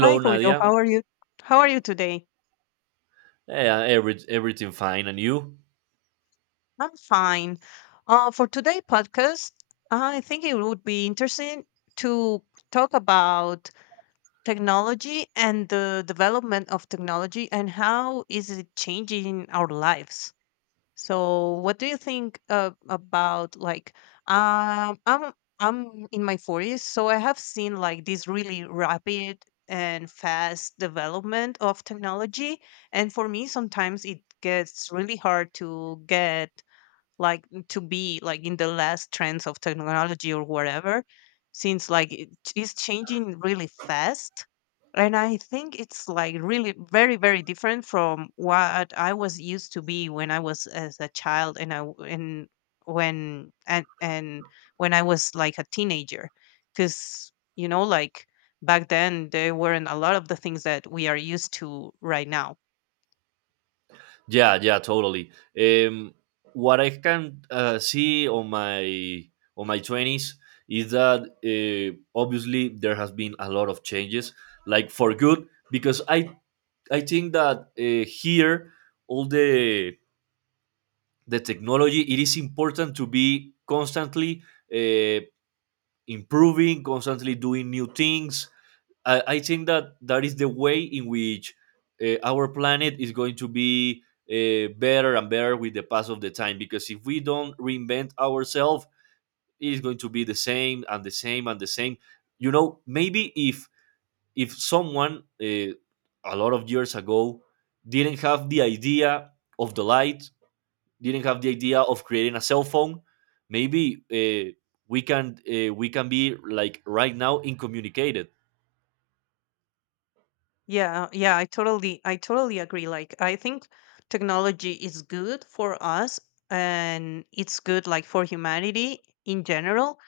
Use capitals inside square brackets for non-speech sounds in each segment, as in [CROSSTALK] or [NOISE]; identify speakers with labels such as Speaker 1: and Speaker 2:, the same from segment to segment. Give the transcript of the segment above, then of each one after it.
Speaker 1: Hi, Julio.
Speaker 2: Nadia.
Speaker 1: How are you? How are you today?
Speaker 2: Yeah, everything fine, and you?
Speaker 1: I'm fine. For today' podcast, I think it would be interesting to talk about technology and the development of technology and how is it changing our lives. So, what do you think about like um, I'm I'm in my 40s, so I have seen like this really rapid and fast development of technology, and for me sometimes it gets really hard to get like to be like in the last trends of technology or whatever since like it is changing really fast. And I think it's like really very very different from what I was used to be when I was as a child and when I was like a teenager, because you know like back then there weren't a lot of the things that we are used to right now.
Speaker 2: Yeah, yeah, totally. Um, what I can see on my twenties is that obviously there has been a lot of changes, like for good, because I think that here all the technology it is important to be constantly uh, improving, constantly doing new things. I think that that is the way in which our planet is going to be better and better with the pass of the time. Because if we don't reinvent ourselves, it is going to be the same and the same and the same. You know, maybe if someone, a lot of years ago, didn't have the idea of the light, didn't have the idea of creating a cell phone, maybe we can be like right now in communicated.
Speaker 1: Yeah, yeah, I totally agree. Like I think technology is good for us and it's good like for humanity in general,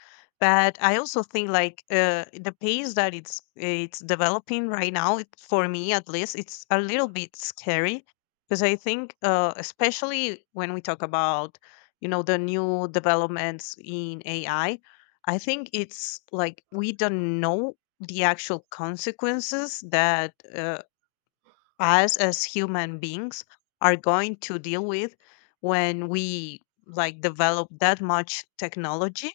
Speaker 1: but I also think like the pace that it's developing right now it, for me at least it's a little bit scary, because I think especially when we talk about you know the new developments in AI. I think it's like we don't know the actual consequences that us as human beings are going to deal with when we like develop that much technology,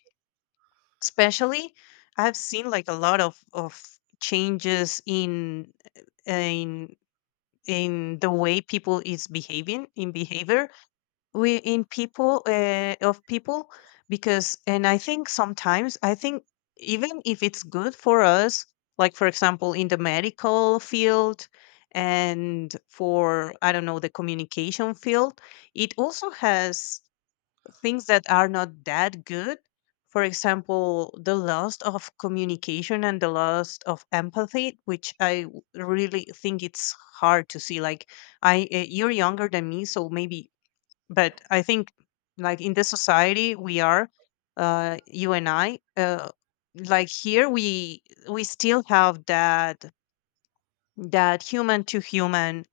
Speaker 1: especially I've seen like a lot of changes in in in the way people is behaving in behavior we in people of people. Because and I think sometimes I think, even if it's good for us, like for example in the medical field and for I don't know the communication field, it also has things that are not that good. For example, the loss of communication and the loss of empathy, which really think it's hard to see. Like I you're younger than me so maybe, but I think like in the society we are, you and i, like here we still have that that human to human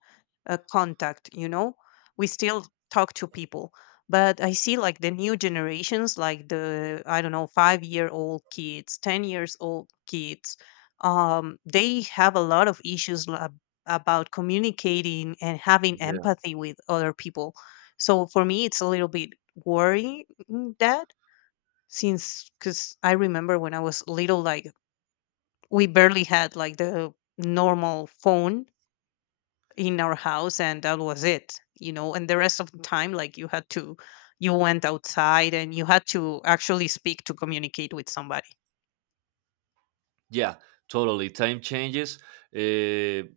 Speaker 1: contact, you know, we still talk to people. But I see like the new generations, like the I don't know 5-year-old kids, 10 years old kids. They have a lot of about communicating and having
Speaker 2: Yes.
Speaker 1: empathy with other people. So for me it's a little bit worrying that, since cuz I remember when I was little, like we barely had like the normal phone in our house and that was it, you know. And the rest of the time like you had to, you went outside and you had to actually speak to communicate with somebody.
Speaker 2: Yeah, totally. Time changes. Uh,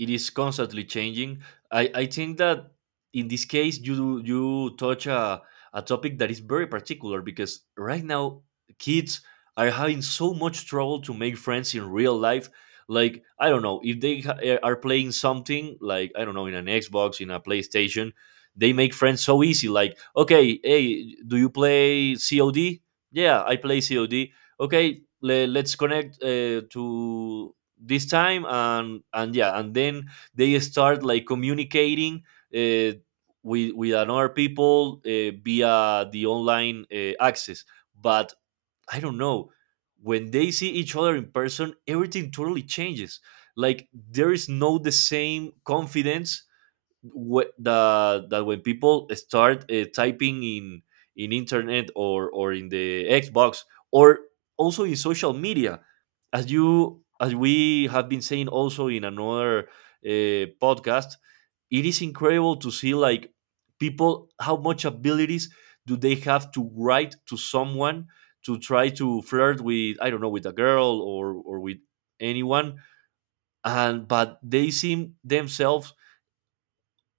Speaker 2: it is constantly changing. I think that in this case you touch a topic that is very particular because right now kids are having so much trouble to make friends in real life. Like I don't know if they are playing something, like I don't know, in an Xbox, in a PlayStation, they make friends so easy. Like, okay, hey, do you play COD? Yeah, I play COD. Okay, let's connect to this time. And yeah, and then they start like communicating uh, with another people, via the online access. But I don't know, when they see each other in person, everything totally changes. Like there is no the same confidence wh- the that, when people start typing in internet, or in the Xbox, or also in social media, as we have been saying also in another podcast, it is incredible to see like people how much abilities do they have to write to someone, to try to flirt with, I don't know, with a girl, or with anyone, and but they seem themselves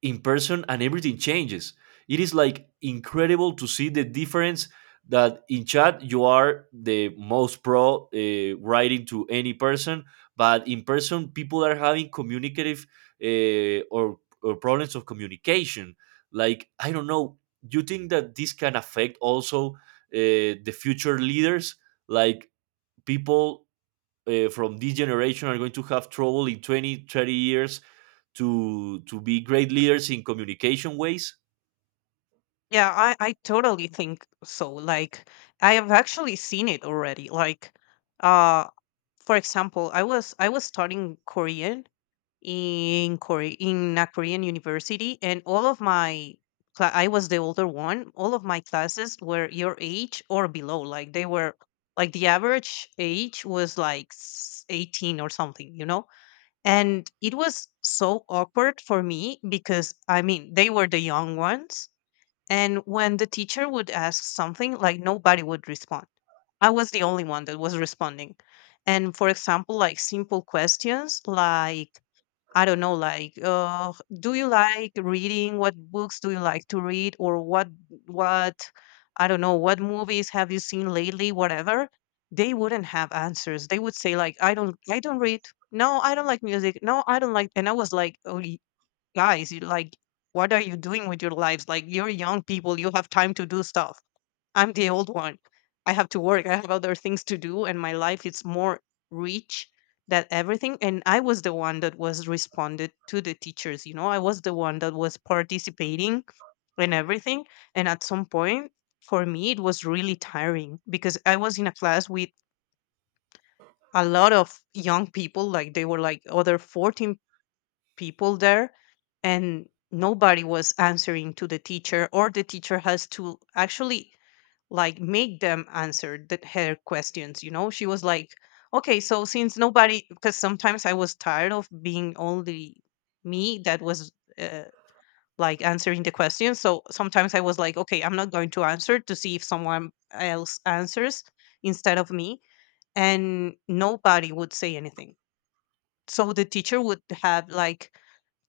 Speaker 2: in person and everything changes. It is like incredible to see the difference, that in chat you are the most pro writing to any person, but in person people are having communicative or problems of communication. Like, I don't know, you think that this can affect also the future leaders? Like, people from this generation are going to have trouble in 20, 30 years to be great leaders in communication ways.
Speaker 1: Yeah, I totally think so. Like I have actually seen it already. Like uh for example, I was studying Korean in Korea in a Korean university, and all of my I was the older one. All of my classes were your age or below. Like they were like the average age was like 18 or something, you know? And it was so awkward for me because I mean, they were the young ones, and when the teacher would ask something, like nobody would respond. I was the only one that was responding. And for example, like simple questions like, I don't know, like, do you like reading? What books do you like to read? What, I don't know, what movies have you seen lately? Whatever. They wouldn't have answers. They would say like, I don't read. No, I don't like music. No, I don't like. And I was like, oh guys, what are you doing with your lives? Like, you're young people, you have time to do stuff. I'm the old one. I have to work, I have other things to do, and my life is more rich than everything. And I was the one that was responded to the teachers, you know, I was the one that was participating and everything. And at some point, for me, it was really tiring because I was in a class with a lot of young people, like they were like other 14 people there, and nobody was answering to the teacher, or the teacher has to actually like make them answer her questions. You know, she was like, okay, so since nobody, because sometimes I was tired of being only me that was, uh, like answering the questions. So sometimes I was like, okay, I'm not going to answer to see if someone else answers instead of me, and nobody would say anything. So the teacher would have like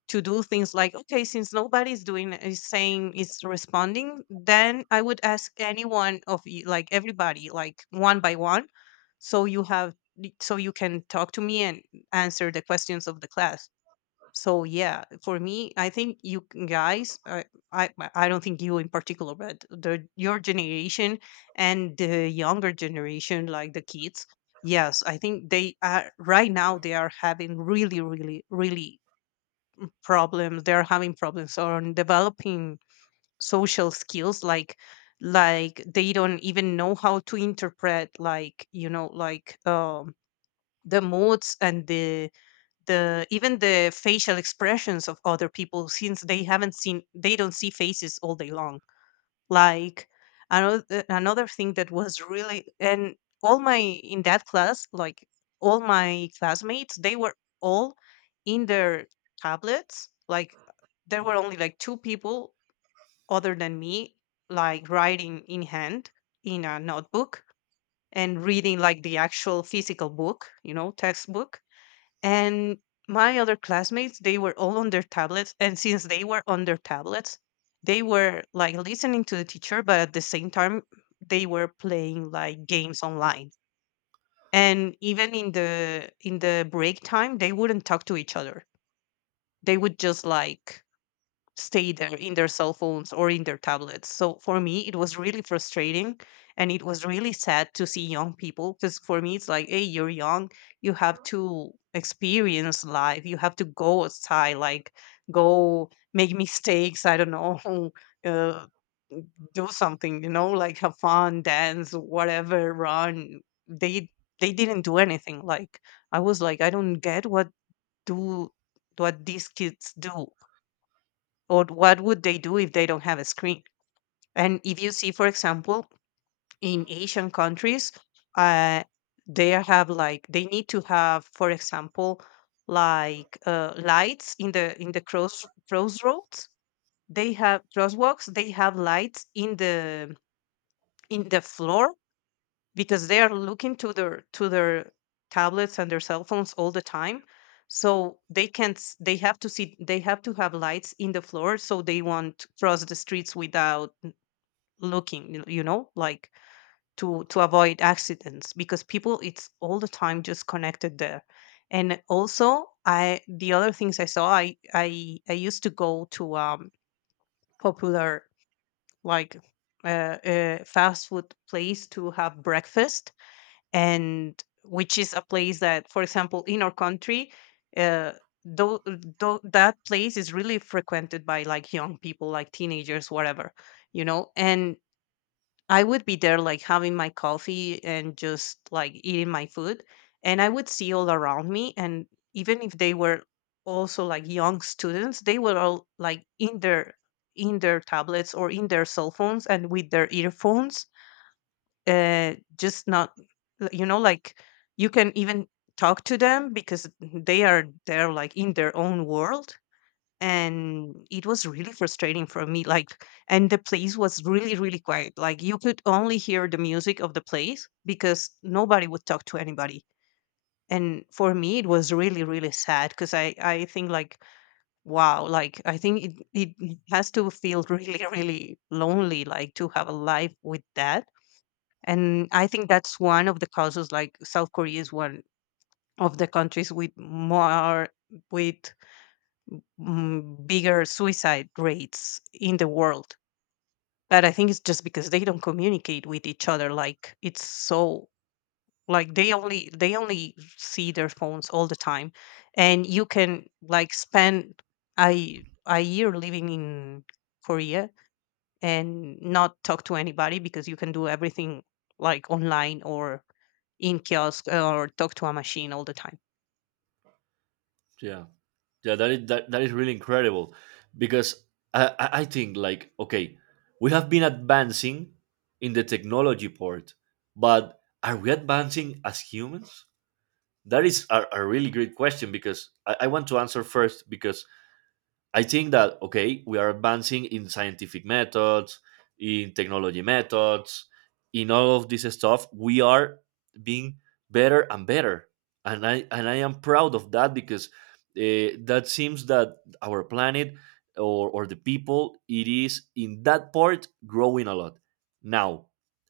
Speaker 1: to do things like, okay, since nobody's doing is saying is responding, then I would ask anyone of you, like everybody, like one by one, so you have so you can talk to me and answer the questions of the class. So yeah, for me I think you I don't think you in particular but the your generation and the younger generation like the kids. Yes, I think they are right now, they are having really really really problems. They're having problems on developing social skills, like they don't even know how to interpret, like, you know, like the moods and the even the facial expressions of other people, since they don't see faces all day long. Like another thing that was really, and all my in that class, like all my classmates, they were all in their tablets. Like there were only like two people other than me, like writing in hand in a notebook and reading like the actual physical book, you know, textbook. And my other classmates, they were all on their tablets. And since they were on their tablets, they were like listening to the teacher, but at the same time, they were playing like games online. And even in the break time, they wouldn't talk to each other. They would just like stay there in their cell phones or in their tablets. So for me, it was really frustrating and it was really sad to see young people, because for me, it's like, hey, you're young, you have to experience life, you have to go outside, like go make mistakes, I don't know, [LAUGHS] uh, do something, you know, like have fun, dance, whatever, run. They they didn't do anything. Like I was like, I don't get what do what these kids do, or what would they do if they don't have a screen. And if you see for example in asian countries, uh, they have like they need to have for example like lights in the crossroads, they have crosswalks, they have lights in the floor because they are looking to their tablets and their cell phones all the time. So they can't s- they have to see, they have to have lights in the floor so they won't cross the streets without looking, you know, like to avoid accidents, because people it's all the time just connected there. And also I the other things I saw I used to go to popular like fast food place to have breakfast, and which is a place that, for example, in our country, uh, though, though that place is really frequented by like young people, like teenagers, whatever, you know. And I would be there, like having my coffee and just like eating my food, and I would see all around me, and even if they were also like young students, they were all like in their tablets or in their cell phones and with their earphones, just not, you know, like you can even talk to them, because they are there like in their own world. And it was really frustrating for me, like, and the place was really really quiet, like you could only hear the music of the place because nobody would talk to anybody. And for me it was really really sad, because I think like wow, like I think it has to feel really really lonely like to have a life with that. And I think that's one of the causes, like south korea is one of the countries with more with bigger suicide rates in the world. But I think it's just because they don't communicate with each other, like it's so like they only see their phones all the time. And you can like spend a year living in korea and not talk to anybody, because you can do everything like online or in kiosk or talk to a machine all the time.
Speaker 2: Yeah, yeah, that is that is really incredible, because I think like, okay, we have been advancing in the technology part, but are we advancing as humans? That is a really great question, because I want to answer first. Because I think that, okay, we are advancing in scientific methods, in technology methods, in all of this stuff. We are being better and better, and I am proud of that, because that seems that our planet or the people it is in that part growing a lot. Now,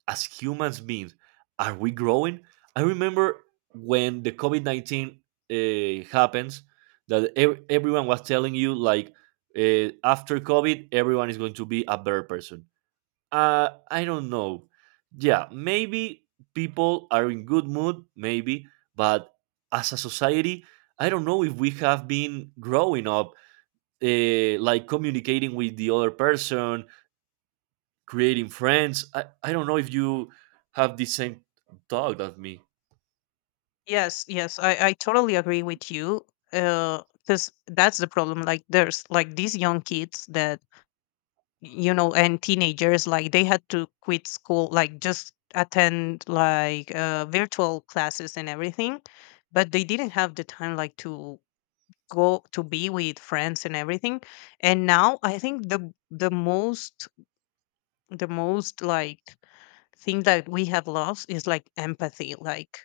Speaker 2: as humans beings, are we growing? I remember when the COVID 19 happens, that everyone was telling you like, after COVID, everyone is going to be a better person. I don't know. Yeah, maybe people are in good mood, maybe, but as a society, I don't know if we have been growing up, like communicating with the other person, creating friends. I don't know if you have the same thought of me.
Speaker 1: Yes, yes, I totally agree with you. Because that's the problem. Like, there's like these young kids that, and teenagers, like, they had to quit school, like, just attend like virtual classes and everything. But they didn't have the time, like, to go to be with friends and everything. And now I think the most thing that we have lost is like empathy, like,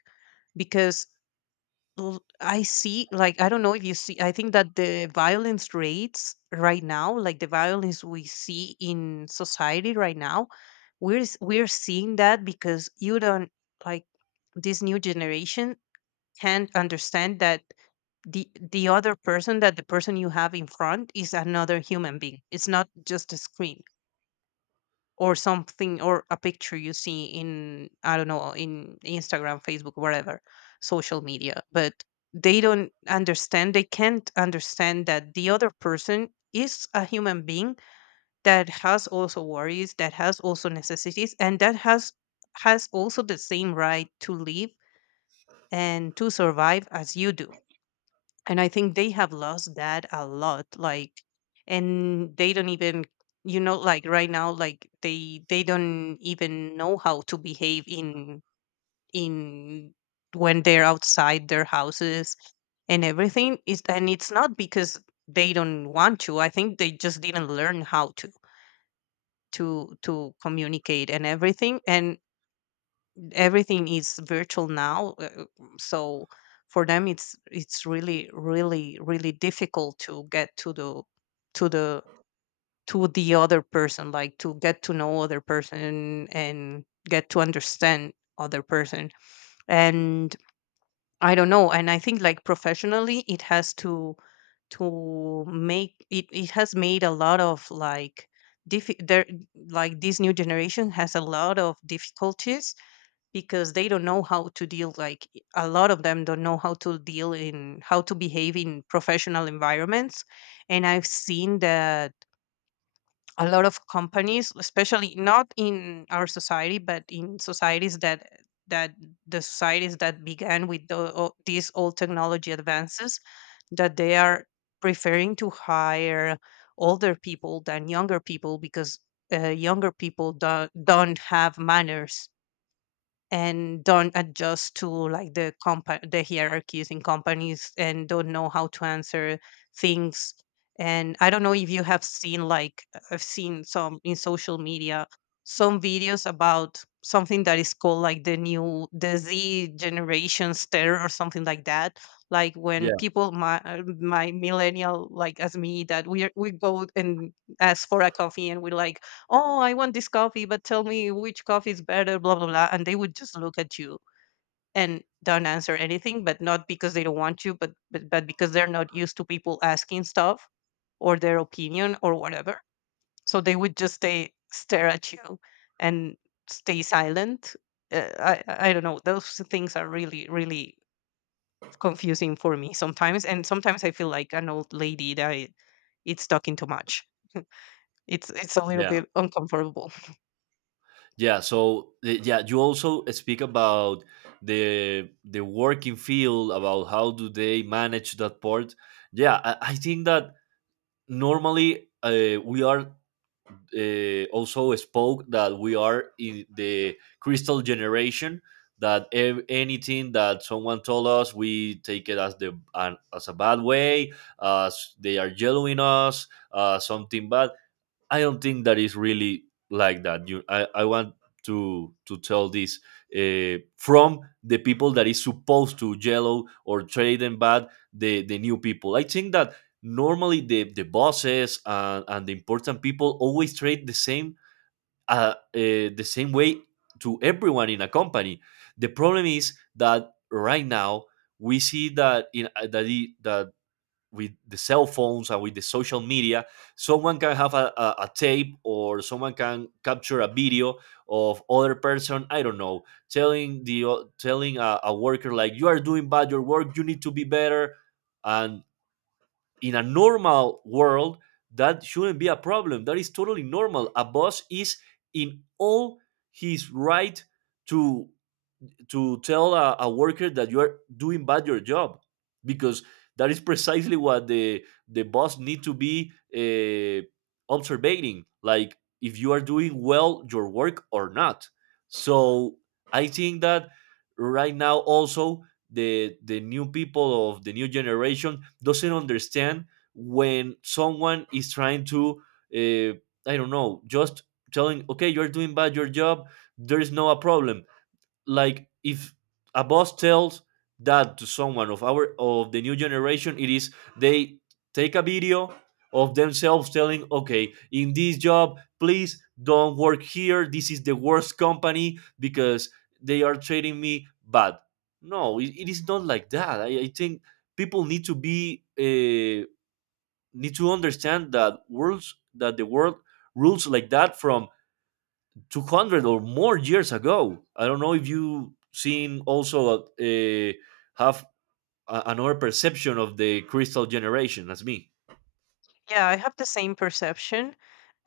Speaker 1: because I see, like, I don't know if you see. I think that the violence rates right now, like the violence we see in society right now, we're seeing that because you don't, like, this new generation can't understand that the other person, that the person you have in front is another human being. It's not just a screen or something, or a picture you see in, I don't know, in Instagram, Facebook, whatever, social media. But they don't understand, they can't understand that the other person is a human being, that has also worries, that has also necessities, and that has also the same right to live and to survive as you do. And I think they have lost that a lot, like, and they don't even, like right now, like they don't even know how to behave in, in when they're outside their houses and everything. Is, and it's not because they don't want to, I think they just didn't learn how to communicate and everything. And everything is virtual now, so for them it's really really really difficult to get to the, to the to the other person, like to get to know other person and get to understand other person. And I don't know, and I think, like, professionally it has to make it has made a lot of, like, there, like, this new generation has a lot of difficulties because they don't know how to deal like, a lot of them don't know how to deal in, how to behave in professional environments. And I've seen that a lot of companies, especially not in our society but in societies that the societies that began with these old technology advances, that they are preferring to hire older people than younger people because younger people don't have manners and don't adjust to, like, the the hierarchies in companies, and don't know how to answer things. And I don't know if you have seen, like, I've seen some in social media, some videos about something that is called, like, the Z generations terror or something like that. Like, when
Speaker 2: Yeah,
Speaker 1: people my, my millennial, like as me, that we go and ask for a coffee and we like, "Oh, I want this coffee, but tell me which coffee is better, blah blah blah," and they would just look at you and don't answer anything. But not because they don't want you, but, but because they're not used to people asking stuff, or their opinion or whatever. So they would just stay stare at you and stay silent. I don't know, those things are really really confusing for me sometimes, and sometimes I feel like an old lady that it's talking too much. [LAUGHS] It's a little
Speaker 2: yeah.
Speaker 1: bit uncomfortable.
Speaker 2: Yeah, so yeah, you also speak about the working field, about how do they manage that part. Yeah, I think that normally we are, also spoke that we are in
Speaker 1: [LAUGHS]
Speaker 2: the crystal generation, that anything that someone told us we take it as as a bad way, as they are yelling us something bad. I don't think that is really like that. I want to tell this, from the people that is supposed to yellow or trade and bad the new people. I think that normally the bosses, and the important people, always trade the same, the same way to everyone in a company. The problem is that right now we see that in that, with the cell phones and with the social media, someone can have a tape, or someone can capture a video of other person. I don't know, telling telling a worker like, you are doing bad your work, you need to be better. And in a normal world, that shouldn't be a problem. That is totally normal. A boss is in all his right to to tell a worker that you are doing bad your job, because that is precisely what the boss need to be uh, observing, like if you are doing well your work or not. So I think that right now also the new people of the new generation doesn't understand when someone is trying to, uh, I don't know, just telling, okay, you're doing bad your job, there is no a problem. Like if a boss tells that to someone of our of the new generation, it is, they take a video of themselves telling, okay, in this job please don't work here, this is the worst company because they are treating me bad. No, it is not like that. I think people need to be need to understand that worlds that the world rules like that from 200 or more years ago. I don't know if you seen also, have another perception of the crystal generation as me.
Speaker 1: Yeah, I have the same perception.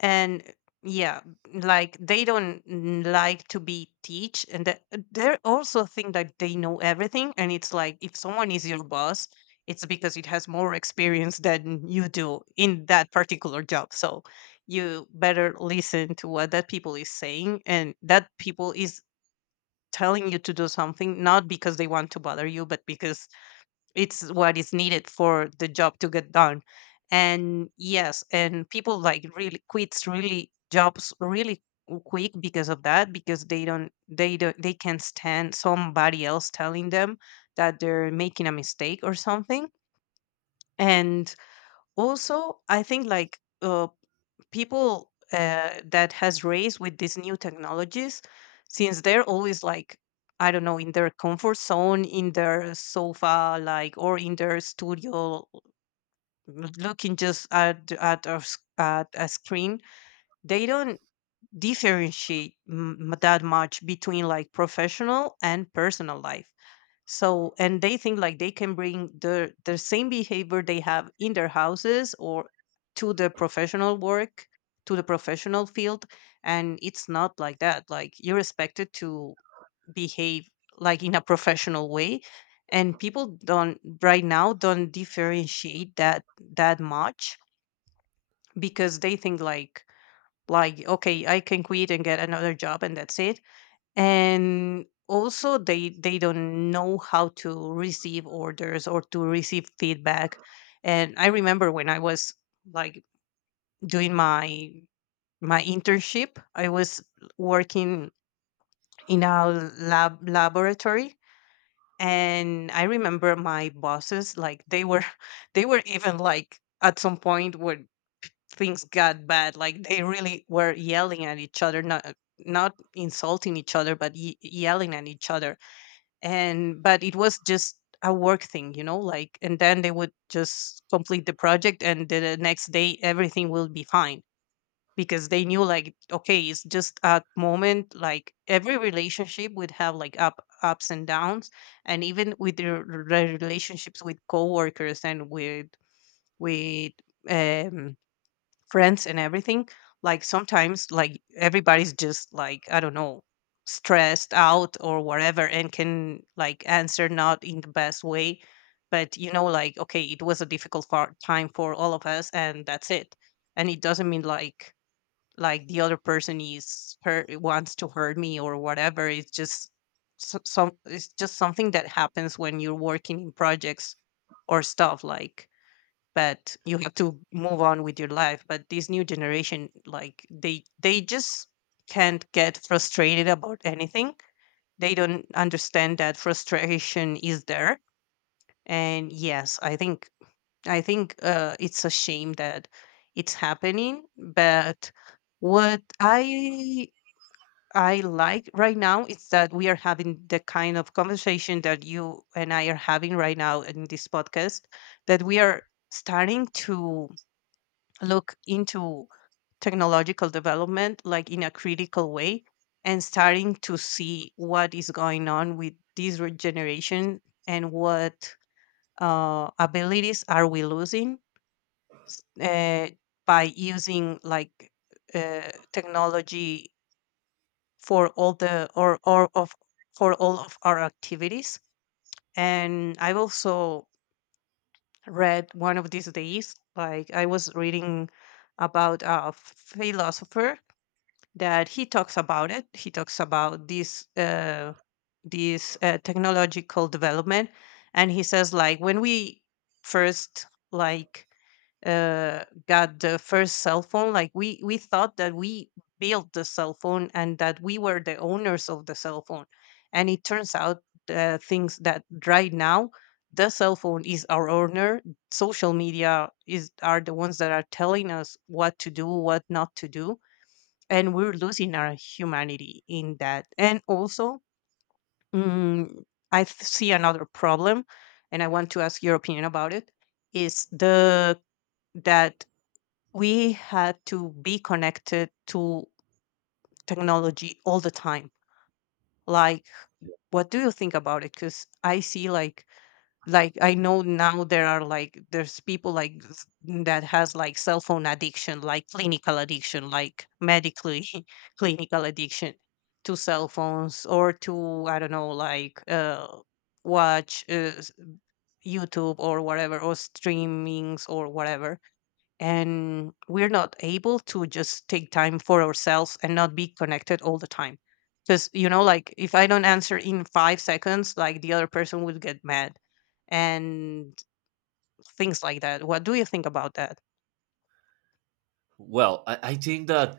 Speaker 1: And yeah, like they don't like to be teach. And that they also think that they know everything, and it's like, if someone is your boss, it's because it has more experience than you do in that particular job. So you better listen to what that people is saying, and that people is telling you to do something not because they want to bother you, but because it's what is needed for the job to get done. And yes, and people like really quits really jobs really quick because of that, because they don't, they can't stand somebody else telling them that they're making a mistake or something. And also I think, like, people, that has raised with these new technologies, since they're always like, I don't know, in their comfort zone, in their sofa, like, or in their studio, looking just at, at a screen. They don't differentiate that much between, like, professional and personal life. So, and they think like they can bring the same behavior they have in their houses or to the professional work, to the professional field. And it's not like that. Like, you're expected to behave like in a professional way, and people don't right now don't differentiate that that much, because they think like, okay, I can quit and get another job, and that's it. And also they don't know how to receive orders or to receive feedback. And I remember when I was, like, doing my, internship. I was working in a laboratory, and I remember my bosses, like, they were [LAUGHS] they were even, like, at some point when things got bad, like they really were yelling at each other. Not, insulting each other, but yelling at each other. And but it was just a work thing, like, and then they would just complete the project, and the next day everything will be fine, because they knew like, okay, it's just a moment, like every relationship would have, like, up ups and downs. And even with their relationships with coworkers and with, with um friends and everything. Like sometimes like everybody's just like, I don't know, stressed out or whatever, and can like answer not in the best way. But you know, like, okay, it was a difficult time for all of us, and that's it. And it doesn't mean like, the other person is hurt wants to hurt me or whatever. It's just, so- some it's just something that happens when you're working in projects or stuff, like. But you have to move on with your life. But this new generation, like, they just can't get frustrated about anything. They don't understand that frustration is there. And yes, I think, I think it's a shame that it's happening. But what I like right now is that we are having the kind of conversation that you and I are having right now in this podcast, that we are starting to look into technological development, like, in a critical way, and starting to see what is going on with this generation, and what abilities are we losing, s- uh, by using like, uh, technology for all the, or of for all of our activities. And I've also read one of these days, like I was reading about a philosopher that he talks about it. He talks about this, technological development, and he says like, when we first, like, got the first cell phone, like we thought that we built the cell phone and that we were the owners of the cell phone, and it turns out, things that right now the cell phone is our owner. Social media is are the ones that are telling us what to do, what not to do, and we're losing our humanity in that. And also, mm, I see another problem, and I want to ask your opinion about it. Is the that we had to be connected to technology all the time? Like, what do you think about it? Because I see, like, I know, now there are, there's people, like, that has like cell phone addiction, like clinical addiction, like medically [LAUGHS] clinical addiction to cell phones, or to, I don't know, like watch, YouTube or whatever, or streamings or whatever. And we're not able to just take time for ourselves and not be connected all the time, because like, if I don't answer in 5 seconds, like the other person would get mad, and things like that. What do you think about that?
Speaker 2: Well, I think that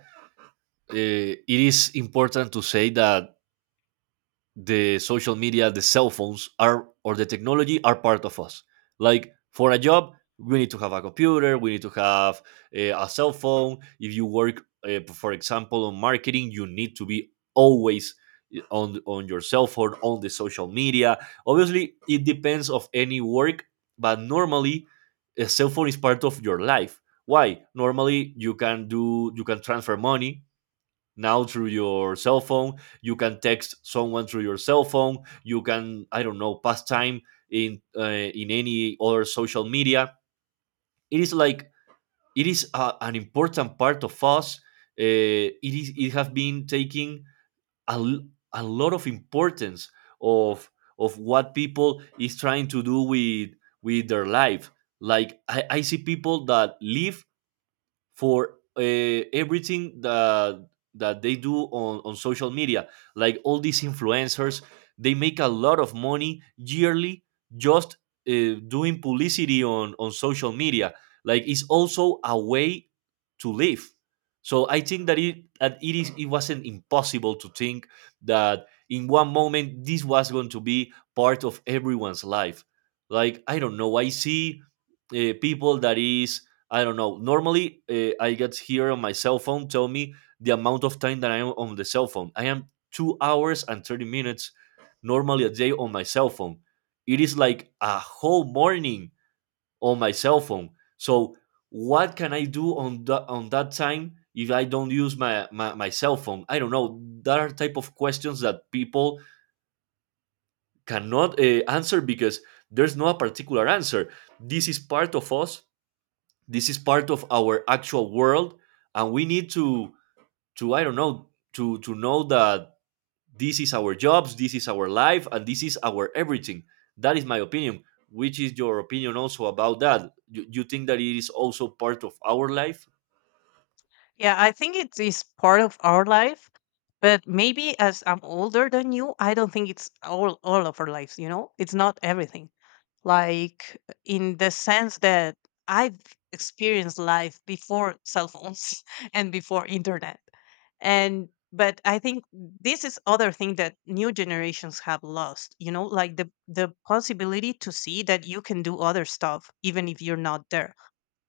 Speaker 2: it is important to say that the social media, the cell phones are or the technology are part of us. Like for a job, we need to have a computer, we need to have a cell phone. If you work, for example, on marketing, you need to be always, on your cell phone, on the social media. Obviously, it depends of any work, but normally, a cell phone is part of your life. Why? Normally, you can do you can transfer money now through your cell phone, you can text someone through your cell phone, you can, I don't know, pass time in, in any other social media. It is like, it is an important part of us. Uh, it has been taking a, l- a lot of importance of of what people is trying to do with their life. Like I see people that live for, everything that they do on social media, like all these influencers, they make a lot of money yearly, just doing publicity on social media. Like it's also a way to live. So I think that it wasn't impossible to think that in one moment this was going to be part of everyone's life. Like I don't know, I see, people that is, I don't know. Normally, I get here on my cell phone, tell me the amount of time that I am on the cell phone. I am 2 hours and 30 minutes normally a day on my cell phone. It is like a whole morning on my cell phone. So what can I do on that time if I don't use my cell phone? I don't know. There are type of questions that people cannot answer, because there's no particular answer. This is part of us, this is part of our actual world, and we need to, I don't know, to know that this is our jobs, this is our life, and this is our everything. That is my opinion. Which is your opinion also about that? You you think that it is also part of our life?
Speaker 1: Yeah, I think it is part of our life, but maybe as I'm older than you, I don't think it's all of our lives, you know, it's not everything. Like, in the sense that I've experienced life before cell phones [LAUGHS] and before internet. And but I think this is other thing that new generations have lost, you know, like the possibility to see that you can do other stuff even if you're not there.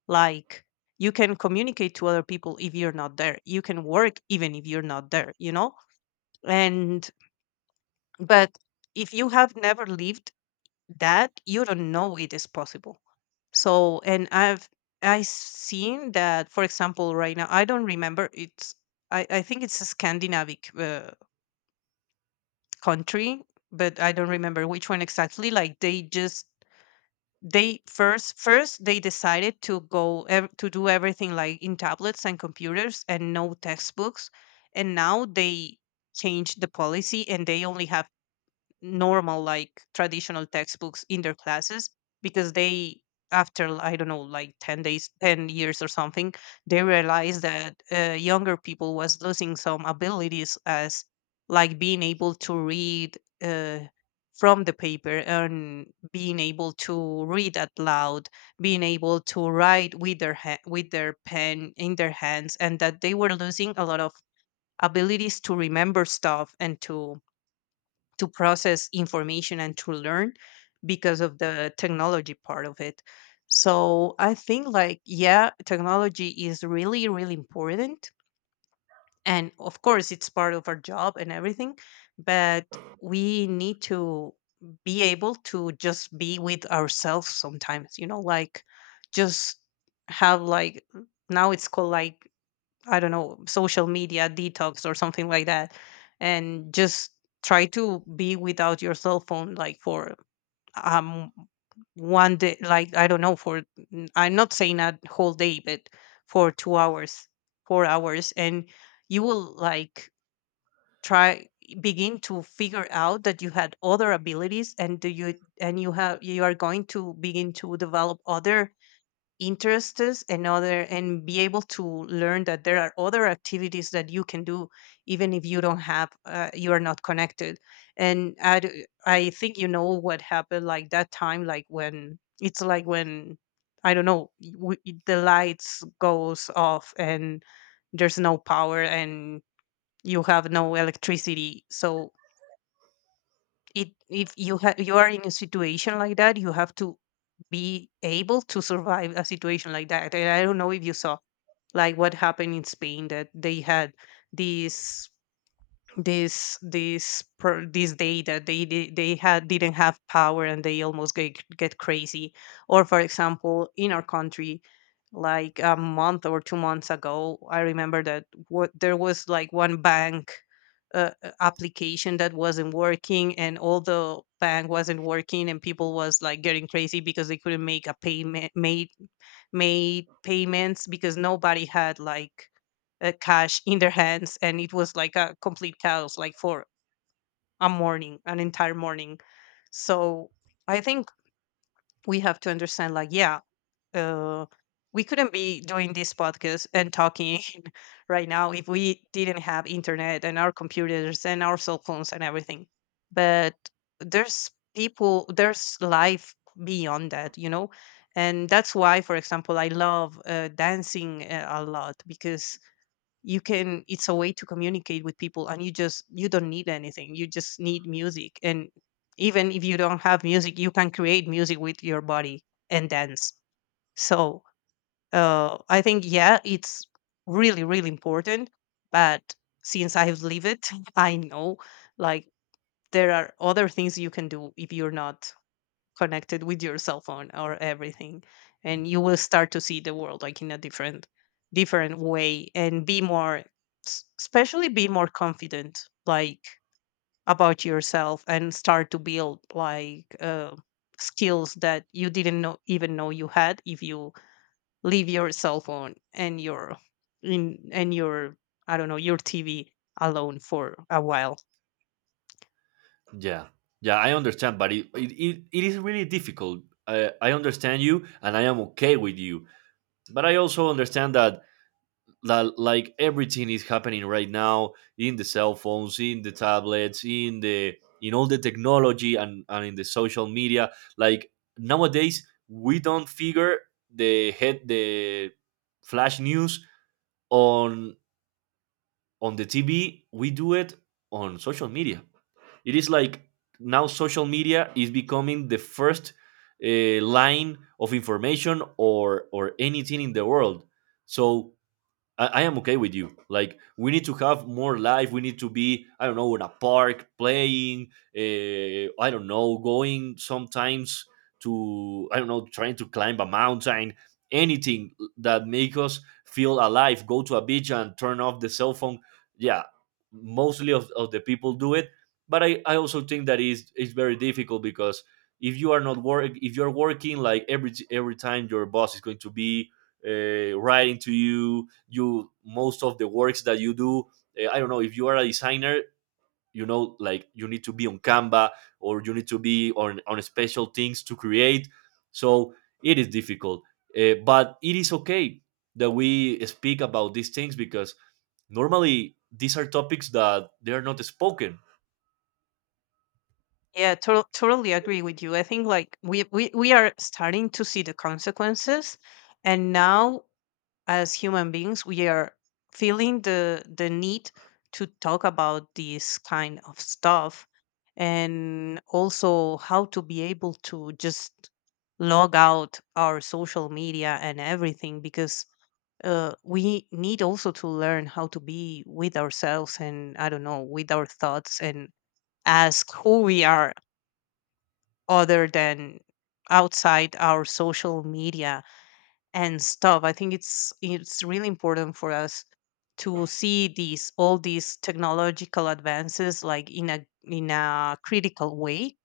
Speaker 1: Like, you can communicate to other people if you're not there. You can work even if you're not there, you know? And but if you have never lived that you don't know it is possible. So and I've I seen that, for example, right now I don't remember. I think it's a Scandinavian country, but I don't remember which one exactly. Like, they just they first, they decided to do everything like in tablets and computers and no textbooks, and now they changed the policy and they only have normal, like traditional textbooks in their classes, because they, after I don't know, like 10 days, 10 years or something, they realized that younger people was losing some abilities, as like being able to read from the paper, and being able to read out loud, being able to write with their pen in their hands, and that they were losing a lot of abilities to remember stuff and to process information and to learn because of the technology part of it. So I think like, yeah, technology is really really important, and of course it's part of our job and everything, but we need to be able to just be with ourselves sometimes, you know, like just have like, now it's called like, I don't know, social media detox or something like that, and just try to be without your cell phone like for um one day, like I don't know, I'm not saying a whole day, but for 2 hours, 4 hours, and you will like try begin to figure out that you had other abilities, and do you and you have you are going to begin to develop other interests and other and be able to learn that there are other activities that you can do even if you don't have you are not connected. And I think you know what happened like that time, like when it's like when I don't know the lights goes off and there's no power and you have no electricity, so it if you ha- you are in a situation like that, you have to be able to survive a situation like that. And I don't know if you saw like what happened in Spain, that they had this this day that they di- they had didn't have power and they almost get crazy. Or for example, in our country, like a month or 2 months ago, I remember that what there was like one bank application that wasn't working, and all the bank wasn't working, and people was like getting crazy because they couldn't make a payment made payments because nobody had like cash in their hands, and it was like a complete chaos like for a morning, an entire morning. So I think we have to understand like, yeah, uh, we couldn't be doing this podcast and talking [LAUGHS] right now if we didn't have internet and our computers and our cell phones and everything, but there's people, there's life beyond that, you know. And that's why, for example, I love dancing a lot, because you can it's a way to communicate with people, and you just you don't need anything, you just need music, and even if you don't have music, you can create music with your body and dance. So I think, yeah, it's really really important, but since I've lived it [LAUGHS] I know, like there are other things you can do if you're not connected with your cell phone or everything, and you will start to see the world like in a different way, and be more especially be more confident, like about yourself, and start to build like skills that you didn't know even know you had if you leave your cell phone and your in and your, I don't know, your TV alone for a while.
Speaker 2: Yeah, yeah, I understand, but it is really difficult. I understand you, and I am okay with you, but I also understand that like everything is happening right now, in the cell phones, in the tablets, in all the technology, and in the social media. Like nowadays we don't figure the flash news on the TV, we do it on social media. It is like, now social media is becoming the first, line of information, or anything in the world. So I am okay with you. Like we need to have more life. We need to be, I don't know, in a park playing. I don't know, going sometimes to, I don't know, trying to climb a mountain. Anything that make us feel alive. Go to a beach and turn off the cell phone. Yeah, mostly of the people do it. But I also think that is it's very difficult, because if you are not work if you're working, like every time your boss is going to be writing to you. Most of the works that you do, I don't know, if you are a designer, you know, like, you need to be on Canva, or you need to be on special things to create. So it is difficult. But it is okay that we speak about these things, because normally these are topics that they are not spoken.
Speaker 1: Yeah, totally agree with you. I think like we are starting to see the consequences, and now, as human beings, we are feeling the need to talk about this kind of stuff, and also how to be able to just log out our social media and everything, because we need also to learn how to be with ourselves and, I don't know, with our thoughts, and ask who we are other than outside our social media and stuff. I think it's really important for us to see these all these technological advances like in a critical way.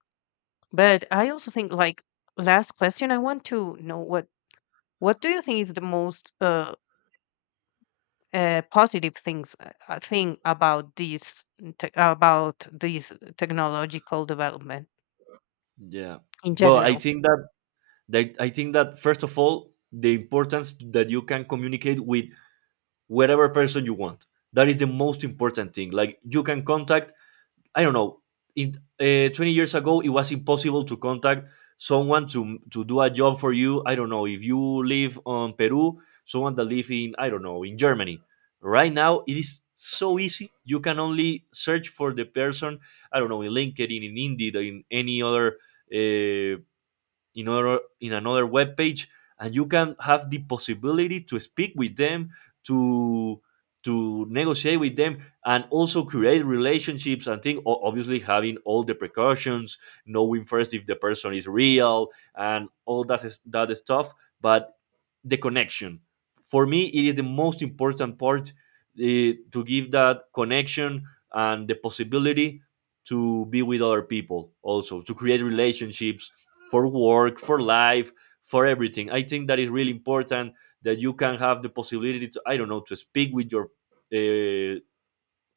Speaker 1: But I also think like, last question, I want to know what do you think is the most positive thing about these technological development
Speaker 2: Yeah.
Speaker 1: in
Speaker 2: Well, I
Speaker 1: general?
Speaker 2: think that first of all, the importance that you can communicate with whatever person you want. That is the most important thing. Like you can contact, I don't know, in 20 years ago it was impossible to contact someone to do a job for you. I don't know if you live on Peru, someone that live in, I don't know, in Germany. Right now it is so easy. You can only search for the person, I don't know, in LinkedIn, in Indeed, in any other, uh, in another web page, and you can have the possibility to speak with them, to to negotiate with them, and also create relationships, and think, obviously having all the precautions, knowing first if the person is real, and all that stuff. But the connection. For me, it is the most important part, to give that connection, and the possibility to be with other people, also to create relationships, for work, for life, for everything. I think that is really important, that you can have the possibility to, I don't know, to speak with your, uh,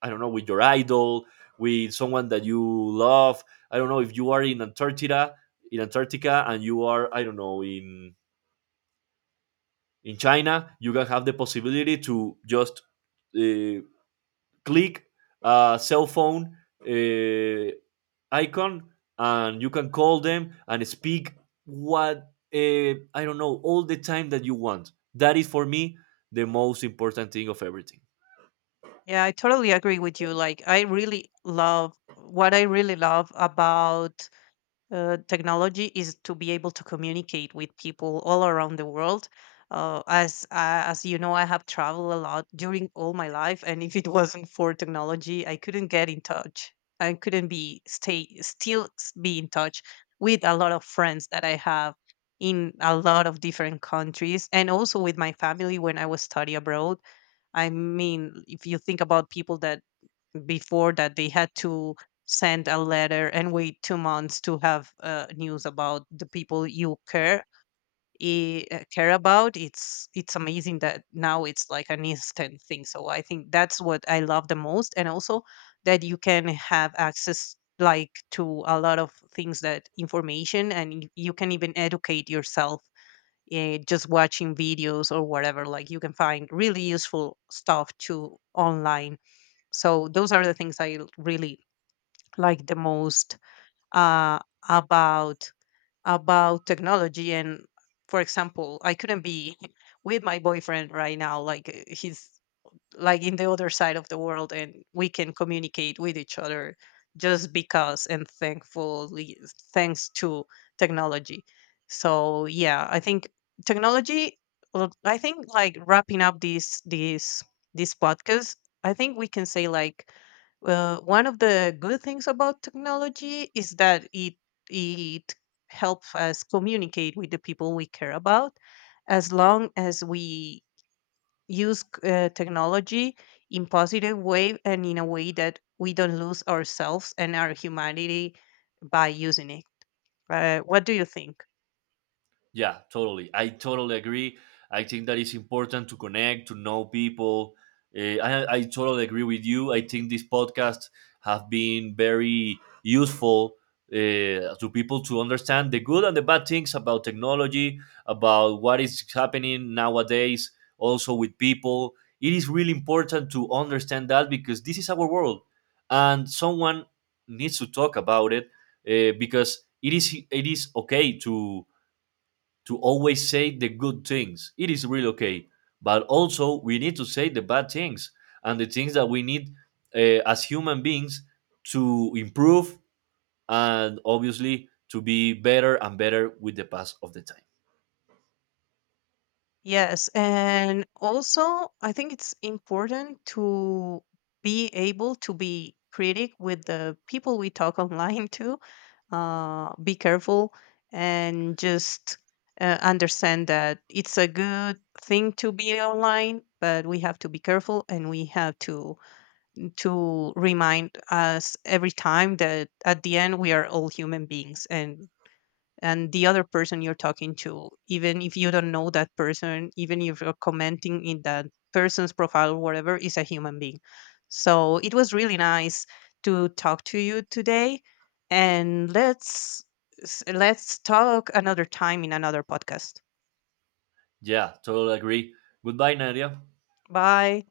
Speaker 2: I don't know, with your idol, with someone that you love. I don't know if you are in Antarctica, and you are, I don't know, in China, you can have the possibility to just uh, click a cell phone uh, icon, and you can call them and speak what, uh, I don't know, all the time that you want. That is for me the most important thing of everything.
Speaker 1: Yeah, I totally agree with you. Like, I really love about technology is to be able to communicate with people all around the world. As as you know, I have traveled a lot during all my life, and if it [LAUGHS] wasn't for technology, I couldn't get in touch. I couldn't be stay still s- be in touch with a lot of friends that I have in a lot of different countries, and also with my family when I was study abroad. I mean, if you think about people that before, that they had to send a letter and wait 2 months to have news about the people you care care about, it's amazing that now it's like an instant thing. So I think that's what I love the most, and also that you can have access like to a lot of things, that information, and you can even educate yourself, just watching videos or whatever. Like you can find really useful stuff too online. So those are the things I really like the most uh, about about technology. And for example, I couldn't be [LAUGHS] with my boyfriend right now. Like, he's like in the other side of the world, and we can communicate with each other just because, and thankfully, thanks to technology. So yeah, I think technology, well, I think like wrapping up this podcast I think we can say like, one of the good things about technology is that it helps us communicate with the people we care about, as long as we use technology in positive way, and in a way that we don't lose ourselves and our humanity by using it. What do you think?
Speaker 2: Yeah, totally. I totally agree. I think that it's important to connect, to know people. I totally agree with you. I think these podcasts have been very useful, to people to understand the good and the bad things about technology, about what is happening nowadays, also with people. It is really important to understand that, because this is our world and someone needs to talk about it, because it is okay to always say the good things. It is really okay. But also, we need to say the bad things, and the things that we need, as human beings, to improve, and obviously to be better and better with the pass of the time.
Speaker 1: Yes, and also I think it's important to be able to be critic with the people we talk [LAUGHS] online, to be careful, and just understand that it's a good thing to be online, but we have to be careful, and we have to remind us every time that at the end we are all human beings, and the other person you're talking to, even if you don't know that person, even if you're commenting in that person's profile or whatever, is a human being. So it was really nice to talk to you today, and let's let's talk another time in another podcast.
Speaker 2: Yeah, totally agree. Goodbye, Nadia.
Speaker 1: Bye.